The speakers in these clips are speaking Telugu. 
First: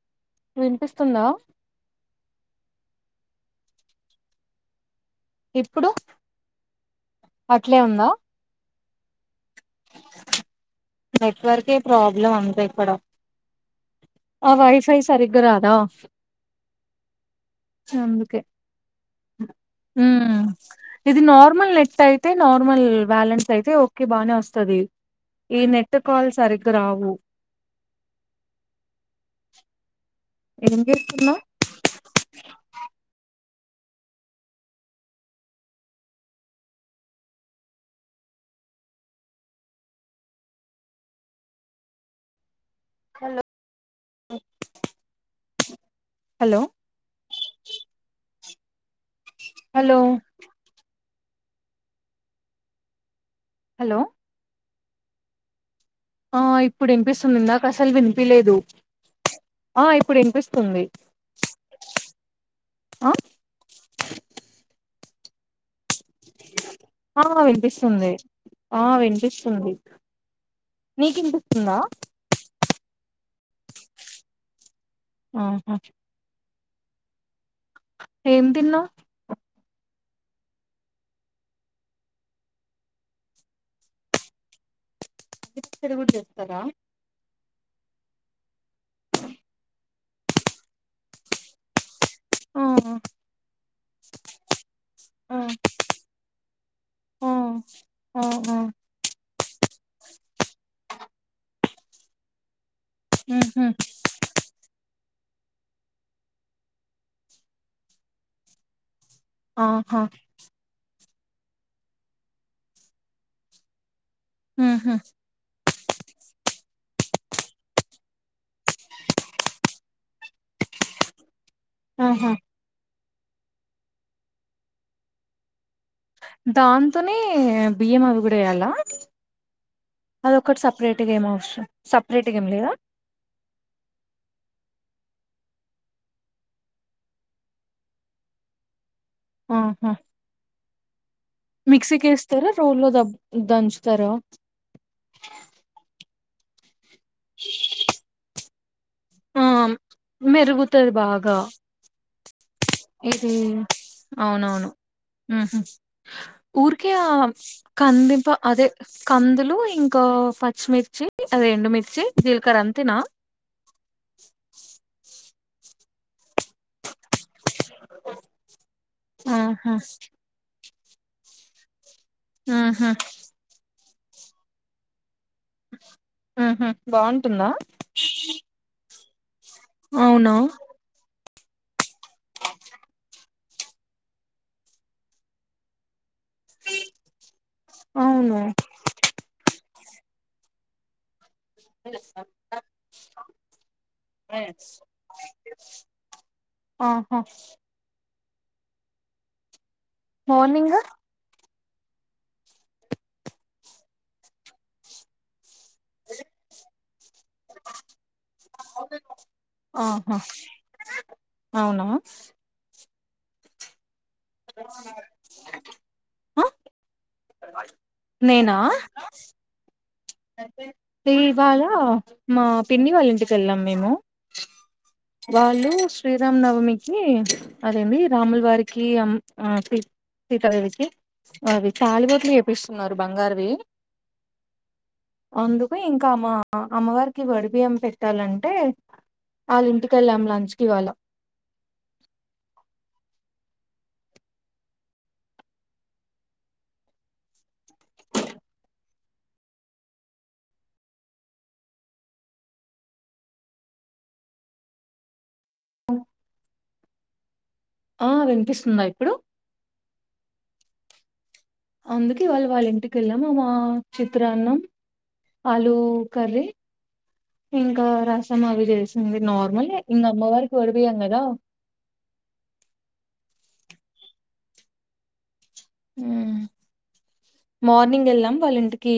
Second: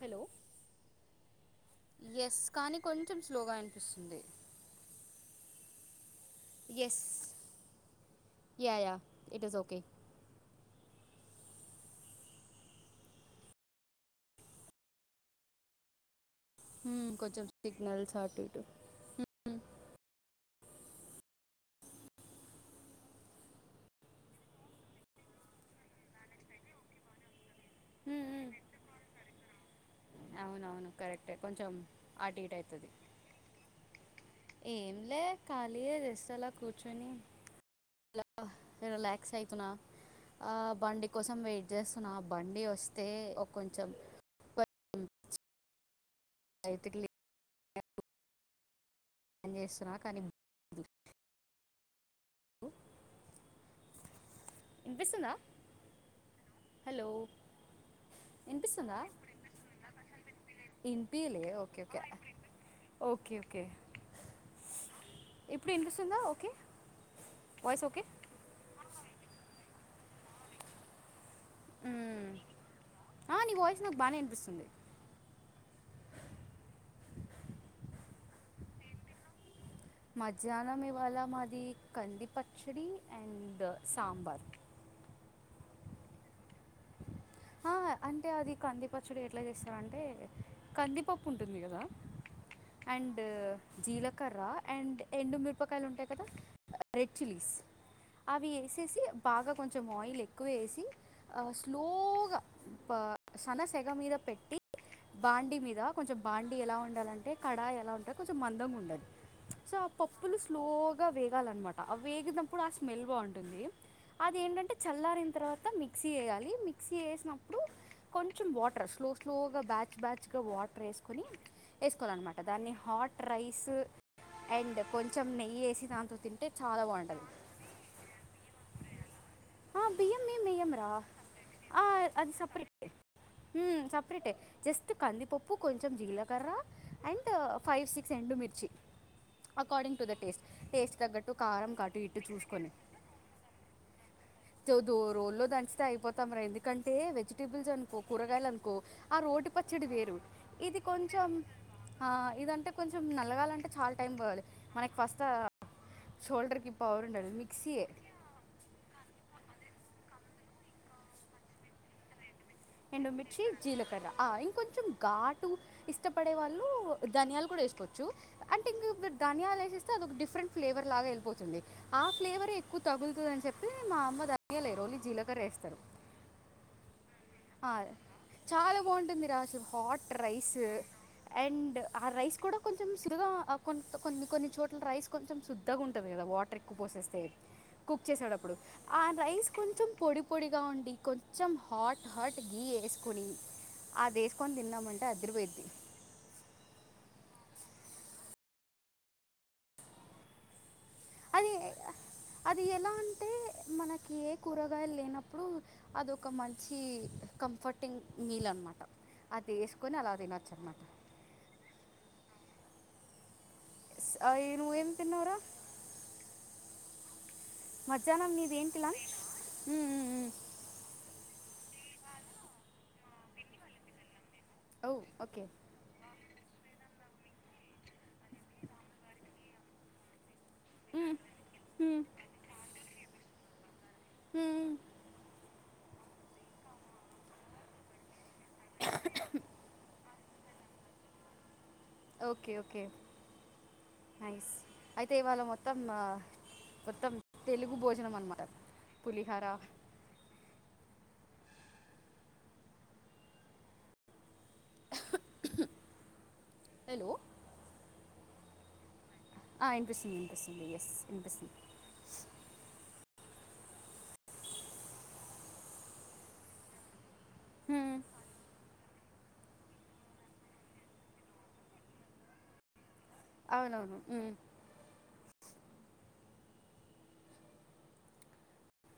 హలో వినిపిస్తుందా ఎస్ కానీ కొంచెం స్లోగా వినిపిస్తుంది ఇప్పుడు ఎస్ అట్లే ఉందా yeah yeah it is okay నెట్వర్కే ప్రాబ్లం అంతే ఇక్కడ ఆ వైఫై సరిగ్గా రాదా ఉ కొంచం సిగ్నల్స్ అటి ఇటు ఊ ఇది నార్మల్ నెట్ అయితే నార్మల్ బ్యాలెన్స్ అయితే ఓకే బాగ్నే వస్తది, ఈ నెట్ కాల్ సరిగ్గా రావు. ఏం అవును కరెక్టే చేస్తున్నావ్ కొంచెం అటు ఇటు అయితది ఏంలే ఖాళీ జస్ట్ అలా కూర్చొని రిలాక్స్ అయితున్నా, ఆ బండి కోసం వెయిట్ చేస్తున్నా బండి వస్తే ఒ కొంచెం. ఓ అయితుకి ల్యా బు పని చేస్తున్నా హలో కానీ బు హలో ఇన్నిపిస్తుందా ఆ ఇప్పుడు ఇన్నిపిస్తుంది ఇందాక అసలు వినిపిలేదు వినిపిస్తుందా ఆ ఇప్పుడు ఇన్నిపిస్తుంది ఇన్పియలే ఓకే ఓకే ఆ ఓకే ఓకే ఇప్పుడు వినిపిస్ ఆ వినిపిస్తుంది ఆ వినిపి ంగీ నీ క నా మ్మ్. ఆ నీ వాయిస్ నాకు బానే అనిపిస్తుంది ఆహా ఏం తిన్నా మధ్యాహ్నం ఇవాళ మాది కంది పచ్చడి అండ్ సాంబార్ అడ కూడా చేస్తారా ఆ అంటే అది కందిపచ్చుడు ఎట్లా చేస్తారుంటే కందిపప్పు ఉంటుంది కదా ఆ మ అ ఆ వ బ ఆ ఆ ఆ కొ ఎ లో సన ఉహు సెగ మీద పెట్టి బాండిీ మీద కొంచెం బాండి ఎలా ఉండాలింటే కడాయి ఎలా ఉంటారు కొంచెం మందంగా ఉండాలదు ఆహా పప్పులు స్లోగ గా వేగాలన్నమాట ఆ వేగినప్పుడు ఆ స్మెల్ బాగుంటుంది అదేంటంటే ఉహు చల్లారన తర్వాత మిక్స చేయాలి మిక్సీ చేసినప్పుడు కొంచెం వాటర్ స్లో స్లో బ్యా [unintelligible] వాటర్ వేసుకొని ఆహా వేసుకోవాలన్నమాట దాన్ని హాట్ రైస్ అండ్ కొంచెం నెయ్యి వేసి దాంతో తింటే చాలా దాంతోనే బాగుంటుంది బియ్యం అవిగుడ వయాల ఆ బియ్యం బియం రా ఏం అవసరం ఆ అది సపరేట్గా ఏం లేదా సపరేట్ సపరేట్ జస్ట్ కందిపప్పు కొంచెం జీలకర్ర అండ్ ఫైవ్ సిక్స్ ఎండుమిిర్చి according to the taste taste తగ్గట్టు కారం కాటు ఇటు మిక్సీకిస్తారా చూసుకొని రోల్ లో దబ్ దంచుతారా దో రోజుల్లో దంచితే అయిపోతాం ఎందుకంటే అే వెజిటేబుస్ అనుకో కూరగాయలు అ ఆ రోటి పచ్చడి వేరు ఇది మెరుగుతది కొంచెం బాగా ఆ ఇదన్ ఇది అవునవును మనకి ఫస్ట్ షోల్డర్కి ఊరికే పవర్ ఉండాలి మిక్సీయే కందింప అదే కందులు ఇంకా పచ్చిమిర్చి రెండుమిిర్చి రెండ మచి జీలకర్ర ఆ ఇంకొంచంట్ ఇష్టపడే వాళ్ళు దనియాలు కూడా వేసుకోవచ్చు అంటే ఇంకా దనియాలు ఆహా ఎసేస్తే అదొక డిఫరెంట్ ఫ్లేవర్ లాగా వెళ్ళిపోతుంది ఆ ఫ్లేవరే ఎక్కువ ఉహు తగులుతది అని చెప్పి మా అమ్మ దనియలు ఏదు ఓన్లీ జీలకర్ర వేస్తారు ఆహా ఆ చాలా బాగుంటుంది రా హాట్ అవునా రైసు అండ్ ఆ రైస్ కూడా కొంచెం సుడుగా ఆ కొన్ని కొన్ని చోట్ల రైస్ కొంచెం శుద్ధగా ఉంటు ది వాటర్ ఎక్కు పోసేస్తేది కుక్ అవును చేసేటప్పుడు ఆ రైస్ కొంచెం పొడి పొడిగా ఉండి కొ కొంచం హాట్ హాట్ గీ ఏసుకొని అది ఏసుకొని తిన్నామంటే అదిరిపోయిద్ది ఆహా మార్నింగ్ అ అది ఎలా అంటే మనకి ఏ కూరగాయలు లేనప్పుడు అదొక మంచి ఈ కంఫర్టింగ్ మీల్ అనమాట అది ఏసుకొని అలా ఆహా తినొచ్చు అవునా ఆ నువ్వేమి తిన్నవ్ రా ఆ మధ్యాహ్నం నేనా నీదెం ప్లాన్ ఇవాళ మా పిన్ని వాళ్ళ ఇంటికి వెళ్ళాను నేనూ ఓ ఓకే వాళ్ళు శ్రీ రామ్ నవమికి అదెంది రాములు వారికి సీతదేవికి అది తాలి బొట్లు చేపిస్తున్నారు బంగారు ఏ హుమ్ అందుకు ఇంకా మా అమ్మవారికి వడి బియ్యం పెట్టాలంటే వాళ్ళ ఇంటికెళ్ళాం లంచ్ కివాళ ఓకే ఓకే నైస్ అయితే ఇవాళ మొత్తం ఆ మొత్తం తెలుగు భోజనం అన్నమాట పులిహోర హలో ఆ వినిపిస్తుందా ఇప్పుడు ఇన్పిస్తుంది ఇన్పిస్తుంది ఎస్ ఇన్పిస్తుంది అందుకే ఇవాళ్ళ వాళ్ళ ఇంటికి వెళ్ళాము ఆ చిత్రాన్నం ఆలూ కర్రీ ఇంకా రసం అవి చేస్ ఇంగ నార్మలే ఇంగ అమ్మవారికి తోడుపోయం గదా అవునవును హుమ్ హుమ్ మార్నింగ్ వెళ్ళాం వాళ్ళ ఇంటికి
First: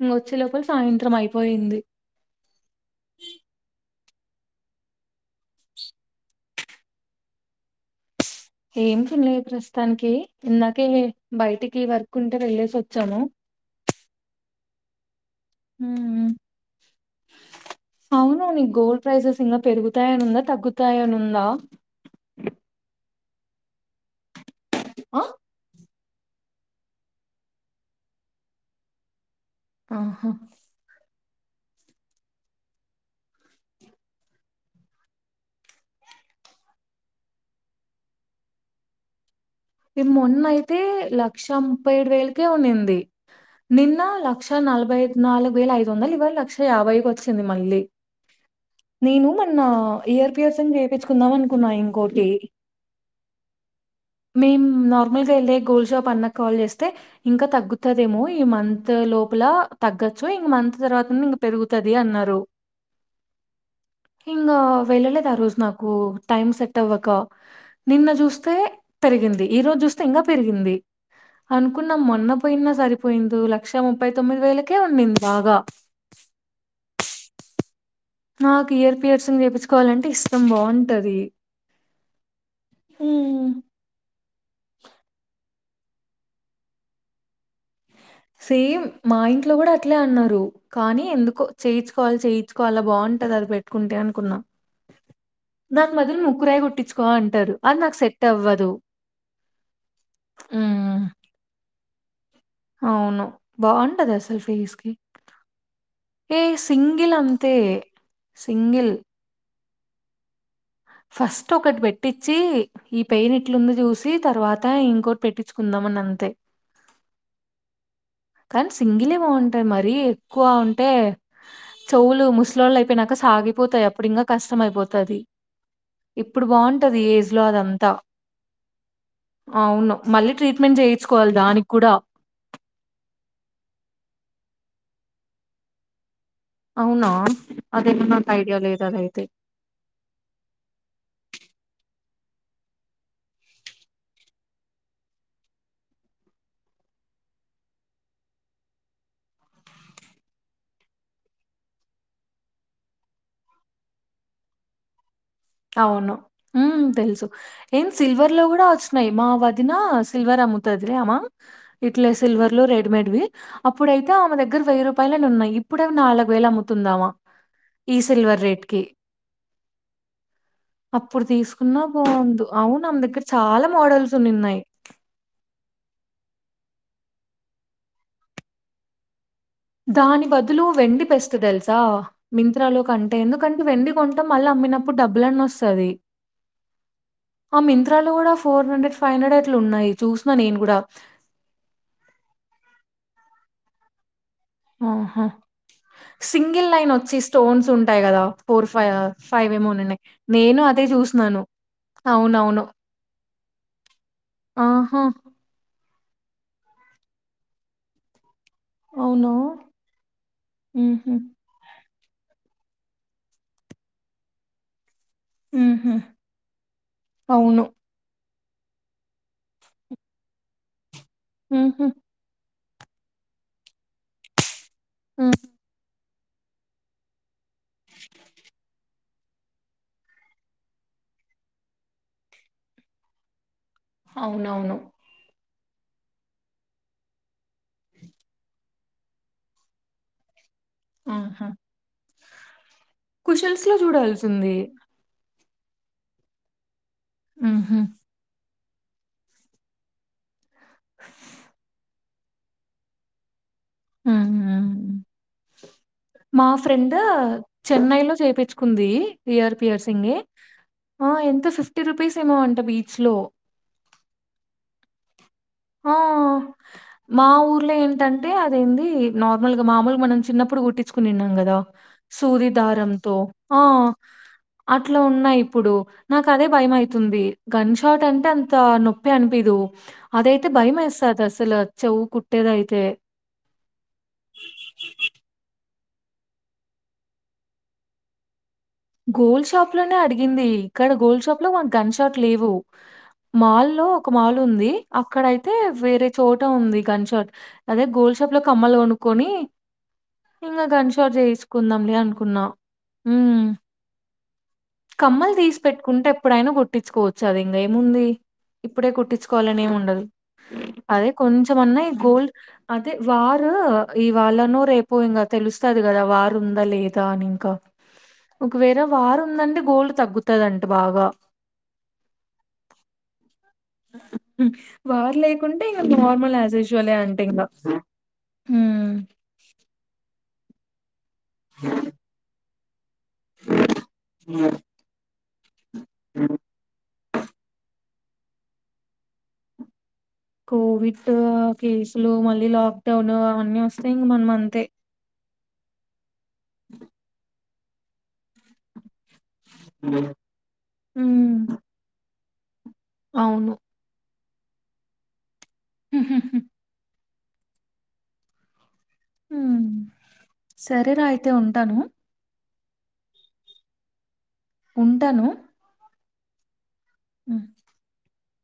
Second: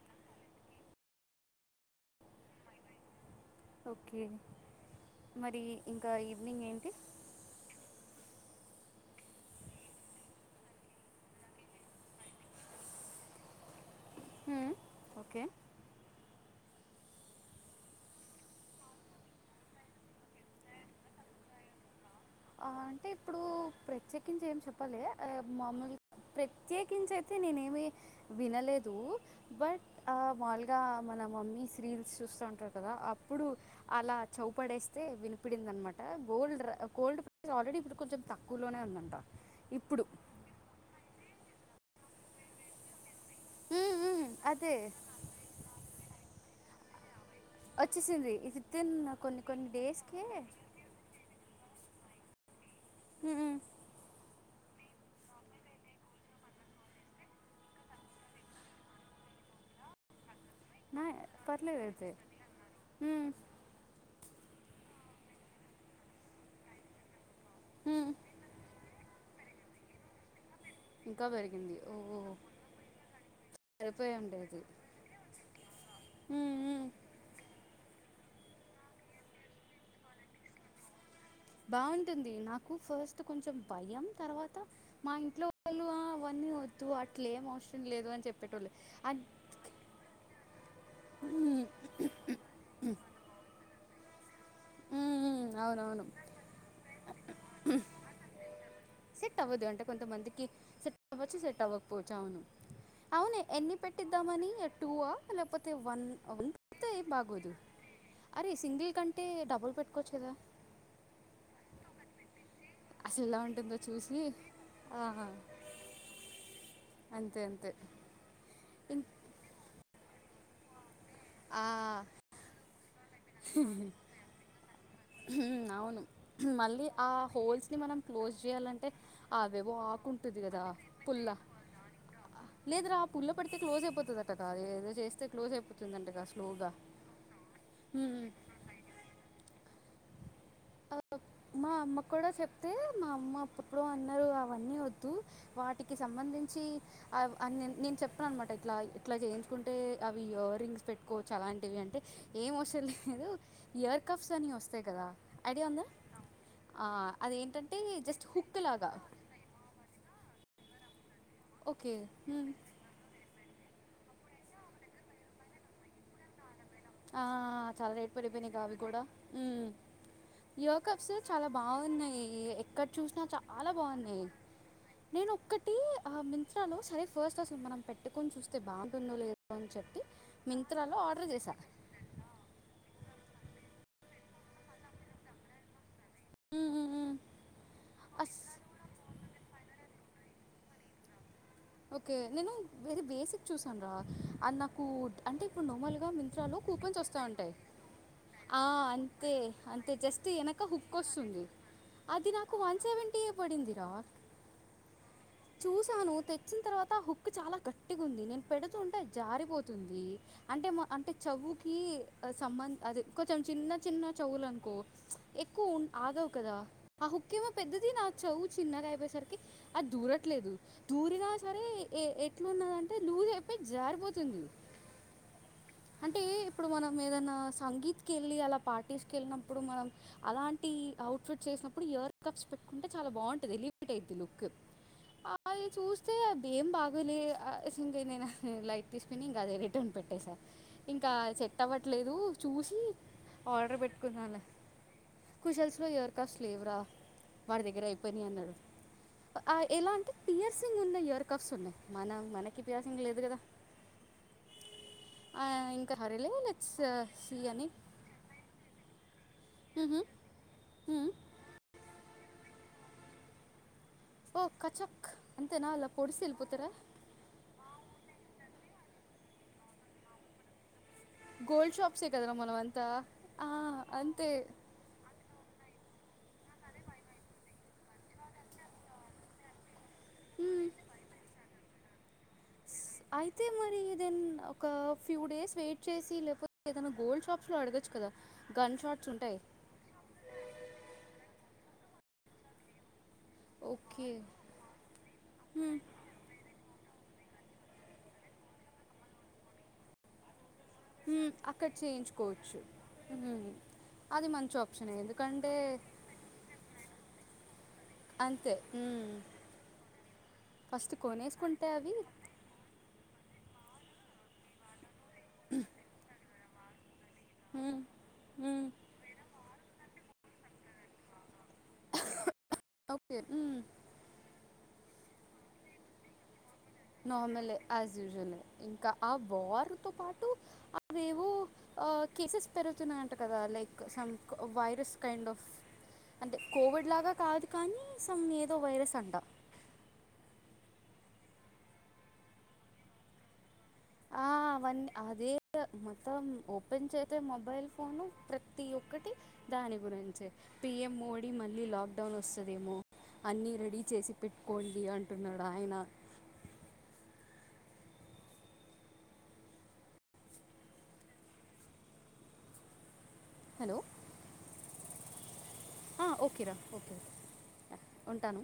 ఇంక వచ్చే లోపల సాయంత్రం అయిపోయింది ఓకే మరి ఇంకా ఈవిెనింగ్ ఏంటి ఏమిటిండలేదు ప్రస్తుతానికి ఇందాకే బయటికి వర్క్ ఉంటే వెళ్ళేసి వచ్చాము హ ఓకే అవును నీ గోల్డ్ ప్రైజెస్ ఇంకా పెరుగుతాయి అని ఉందా తగ్గుతాయి అని ఉందా ఆ, అంటే ఇప్పుడు ప్రత్యేకించి ఏం చెప్ప ప ఆ మమ ప్రత్యేకించి అయితే నేనేమిీ వినలేదు బట్ ఆ ఆహా మాలుగా మన మమ్మీస్ రీల్స్ చూస్తా ఉంటారు కదా అప్పుడు అలా చౌపడేస్తే వినిపిడింద అనమాట గోల్డ్ గోల్డ్ ఆల్రెడీ ఇప్పుడు కొంచెం తక్కువలోనే ఉందంట ఇప్పుడు నిమ్ొన్నైతే లక్ష ముప్పై ఏడు వేలకే ఉన్నింది ఉమ్, నిన్న ఉమ్, క్ష అదే నల్భై నల్గు వేల ఐదు వంద ఇవళ క్ష స అవయి మళ్ళీ వచ్చేసింది విత్ ఇన్ నేను కొన్ని మన్న కొన్ని డేస్కే ఇయర్ పియర్స్ చేయిించుకుందాం అనుకున్నా ఇంకోటి దే ఉ మేం నార్మల్ గా వెళ్ే గోల్డ్ షాప్ అన్న కాల్ చేస్తే ఇంకా తగ్గుతుదేమో ఈ మంత్ లోపల తగ్గచ్చు ఇంక మంత్ నా తర్వాత ఇంక పర్లేదు పెరుగుతుది అయితే అన్నారు ఉమ్, ఇిం వెళ్ళలేదు ఆ రోజు నాకు టైమ్ సెట్ అవ్వక నిన్న ఉమ్, చూస్తే పెరిగింది ఈ రోజు చూస్తే ఇంకా పెరిగింది ఇంకా పెరిగింది అనుకున్నా ఓ మొన్న పోయినా సరిపోయింది లక్ష ముప్పై సరిపోయి తొమ్మిది ఉండేది వేలకే ఉంంది బాగా ఉమ్ ఉమ్ నాకు ఇయర్ పియర్స్ చేయిించుకోవాలంటే ఇష్టం బాగుంటది బాగుంటుంది నాకు ఫస్ట్ కొంచెం భయం తర్వాత మా ఇంట్లో వాళ్ళు అవన్నీ వద్దు అట్లేం అవసం సేమ్ మా ఇంట్లో కూడా అట్లే అన్నారు కానీ ఎందుకో ఉమ్ చేయించుకోవాలి చేయించుకోవాలా బాగుంటాది అది పెట్ పట్టుకుంటే అనుకున్నా ఉమ్ నాకు అవునవును మధలు ముక్కురాయి కుట్టించుకో అంటారు అది నాకు సెట్ అవ్వదు సెట్ అవ్వదు అంటే పచావును అవును ఎన్ని బావుంటది అసలు పెట్టిద్దామని టూ ఫేస్‌కి. ఆ లేకపోతే వన్ ఏ సింగిల్ బాగోదు అంతే. అరే సింగిల్ కంటే డబుల్ కో చేా ఫస్ట్ ఒకటి పెట్టించిి ఈ అసలు పెయిన్ ఎలా ఇట్లుంది ఉంటుందో చూసి తర్వాత ఆ ఇంకోటి పెట్టించుకుందాంమని అంతే అంతే అంతే కానీ ఇం సింగిలే బాగుంటాయి మర ఎక్కువ ఉంటే ఆ చౌలు ముస్ లోలై ినక సాగిపోతాయి అప్పుడు ఇంగ కష్టంమయిపోతంది అవును మళ్ళీ ఆ ఏజ్‌లో హోల్స్ ని అదంతా. మనం క్లోజ్ చేయాలంటే అవివో అవును మళ్ళీ ఆకుంటుది కదా ట్రీట్మెంట్ చేయించుకోవాలి పుల్లా దానికి కూడా లేదు రా పుల పడితే క్లోజ్ అయిపోతుందట కాదు ఏదో చేస్తే క్లోజ్ అయిపోతుందంట కా అవునా అదేమ నాకు ఐడియా లేదు అదయితే ఆ, మా అమ్మ కూడా చెప్తే మా అమ్మ అప్పుప్పుడు అన్నారు అవన్నీ వద్దు వాటికి సంబంధించి అ నేను చెప్ాను అనమాట ఇట్లా ఇట్లా చేయించుకుంటే అవి ఇయర్ రింగ్స్ పెట్టుకోవచ్చు అలాంటివి అంటే ఏం వస లేదు ఇయర్ కఫ్స్ అని వస్తాయి కదా ఐడియా ఉంద ను ఉ తెలుసు ఏం జస్ట్ సిల్వర్ లో హుక్ కూడా లాగా వచ్చినయి మా వదిన సిల్వర్ అమ్ అద్దదులే అమ్మ ఇట్లే ఓకే సిల్వర్లు రెడీమేడ్వి అప్పుడైతే ఆమె దగ్గర వెయ్య రూపాయలు ఉన్నాయిప్పుడువి నాలుగు వేల ము ఆ చాలా రేట్ పడిపోయినాయి కా అవి కి కూడా ఉ ఇయర్ కప్స్ అప్పుడు చాలా తీసుకున్నా బాగున్నాయి బాగుండు అవును ఎక్కడ ఆమె చూసినా దగ్గర చాలా మోడల్స్ బాగున్నాయి ఉన్నాయి నేను ఒక్కటి ఆ మింత్రాలో సరే ఫస్ట్ అసలు మనం పెట్టుకొని చూస్తే బాగుంటుందో లే దాని బదులు వెండి పెస్త చేశా. తెలుసా మింత్రాలో క అంటే ఎందుకంటే వెండి కొంటాం మళ్ళీ అమ్మినప్పుడు డబ్బులన్న వస్తుంది హ్మ్. హ్మ్. హ్మ్. ఆ మింత్రాలు కూడా అస్ ఫోర్ హండ్రెడ్ ఫైవ్ హండ్రెడ్ లు ఉన్నాయి చూసిన నేను కూడా ఓకే నేను బసిక్ చూసాన రా అది నా కూ ఆహా! అంటే ఇప్పుడు నమలుగా మింత్రాలో సింగిల్ లైన్ కూపెన్స్ ఒచ్చి వస్తా ఉంటాయి స్టోన్స్ గదా! ఆహ్, అంతే అంతే ఏమోనున్నాయి. జస్ట్ నేను వెనక అదే హుక్ చూసినాను. వస్తుంది అది నాకు అవునవును. వన్ సెవెంటీ ఏ పడిందిరా ఆహా! చూసాను తెచ్చిన తర్వాత హుక్ చాలా గట్టిగా ఉంది నేను పెడుతుంటే అవునా? జారిపోతుంది అంటే మా అంటే హుహు. చవుకి సంబంధ అదిే కొంచెం చిన్న చిన్న చెవులు అనుకో ఎక్కువ ఉ హుహు. ఆగవు కదా ఆ హుకేమ అవును. పెద్దది నా చవు చిన్నగాయబే సార్కి ఆది దూర ట్లేదు దూర సరే హుహు. ఇ న్నదంటే లూజ్ అయిపోయి జారిపోతుంది ఆ అంటే ఇప్పుడు మనం ఏదనా సంగీత్ కేలీ అలా పాఠ తీసుకెళ్ళినప్పుడు మనం అలాంటి అవుట్ఫిట్ చేసినప్పుడు ఇయర్ కప్స్ పెట్టుకుంటే చాలా బాగుంటంది అవునవును అది చూస్తే ఏం బాగాలే ఎంకనేనా రైట్ తీసుకుని ఇంక అ రటన్ పెట్టే సార్ ఇంకా ఆహా! చెట్ అవ్వట్లేదు చూసి కుషల్స్‌లో ఆర్డర్ పెట్టుకున్నాల చూడాల్సింది. కుశల్స్ లో ఎయర్ కాస్ట్ లేవరా వాడి హుహు. దగ్గర అయిపోయినా అన్నాడు ఆ ఎలా అంటే సింగ్ ఉన్న ఇయర్ కఫప్స్న్నాయి మనం మనకి ఇ ప్యాసం లేదు కదా ఇంకా హరిలే మా లెట్స్ ఫ్రెండ్ సి అని చెన్నై లో చేపించుకుంది ఇయర్ యర్ మ్మ్హమ్, సింగ్ ఎ మ్మ్. ఎంత ఫిఫ్టీ రుపీస్ ఏమో అంట బీచ్ లో ఓ కచక్ అంత నా అలా పొడసల్ పుత్ర అంటే అదేంది నార్మల్ గా మామూలు మనం చిన్నప్పుడు కుట్టించు న్నాం కదా గోల్డ్ షాప్సే కదరా మనం అంతా సూదిదారంతో ఆ అంతే అట్లా ఉన్నాయి ఇప్పుడు నాకు అదే భయం అయితుంది గన్ షాట్ అంటే అంత నొప్పి అనిపిదు అదైతే మ్మ్. భయంయ్స్తంది అసలు అచ్చవు కుట్టేదైతే అయితే మరి దన్ ఒక ఫ్యూ డేస్ వెయిట్ చేసి లేకపోతే ఏదైనా గోల్డ్ షాప్స్ లో అడగచ్చు కదా గన్ షాట్స్ ఉంటాయి గోల్డ్ షాప్ లోనే అడిగింది ఇక్కడ గోల్డ్ షాప్ లో మాకు గన్ షాట్ లేవు మాల్ల్ ఒక ఓకే మాల్ ఉంది అక్కడయితే హ్మ్, వేరే చోట ఉంది గంట షాట్ అదే గోల్ షాప్ లో కమ్మలు కొనుక్కుని ఇంకా గుంషాట్ హ్మ్, అక్కడ చేయిసుకుందాంని అనుకున్నాం చేయించుకోవచ్చు హ్మ్, అది మంచి ఆప్షన్ కమ్మలు ఎందుకంటే తీసి పెట్టుకుంటే ఎప్పుడైనా గుట్టించుకోవచ్చు సరే ఇందేముంది అంతే ఇప్పుడే హ్మ్, కుట్టించుకోవాలనిమి ఉండదు ఫస్ట్ అదే కొనేసుకుంటే కొంచమన్నా ఈ అవి గోల్డ్ వారు ఈ వాళ్ళనో రేపు పో ఇంకా తెలుస్తుది కదా వా వృందలేదు ఆ ఆ వార్ ఉందంటే గోల్డ్ తగ్గుతాదంట బాగా ఓకే ఊ ఉహు ఉ వార్ లేకుంటే ఇంక నార్మల్ ఎజువేషన్ నార్మలే యాజ్యూజువల్లే ఇంకా హ్మ్ ఆ వార్ తో పాటు రేవో ఆ కేసెస్ వస్తున్నాయంట కదా లైక్ సమ్ కొ వైరస్ కైండ్ ఆఫ్ అంటే కోవిడ్ లాగా కాదు కానీ సమ్ ఏదో వైరస్ అంట కోవిడ్ కేసులు మళ్ళీ లాక్డౌన్ అవన్ని వస్ ఆ అవన్నీ అదే ఒ మొత్తం ఓపెన్ చేతే మొబైల్ పోను ప్రతి ఒక్కటి దాని గురించి పిఎం మోడీ ఉమ్ మళ్ళీ లాక్ డౌన్ వస్ అదేమో అన్ని అవును రెడీ చేసి పెట్టుకోండి అంటున్నా రయనా ఉ సరేరా అయితే ఉంటాను. హలో ఉంటాను అ ఓకేరా ఓకే ఆ ఉంటాను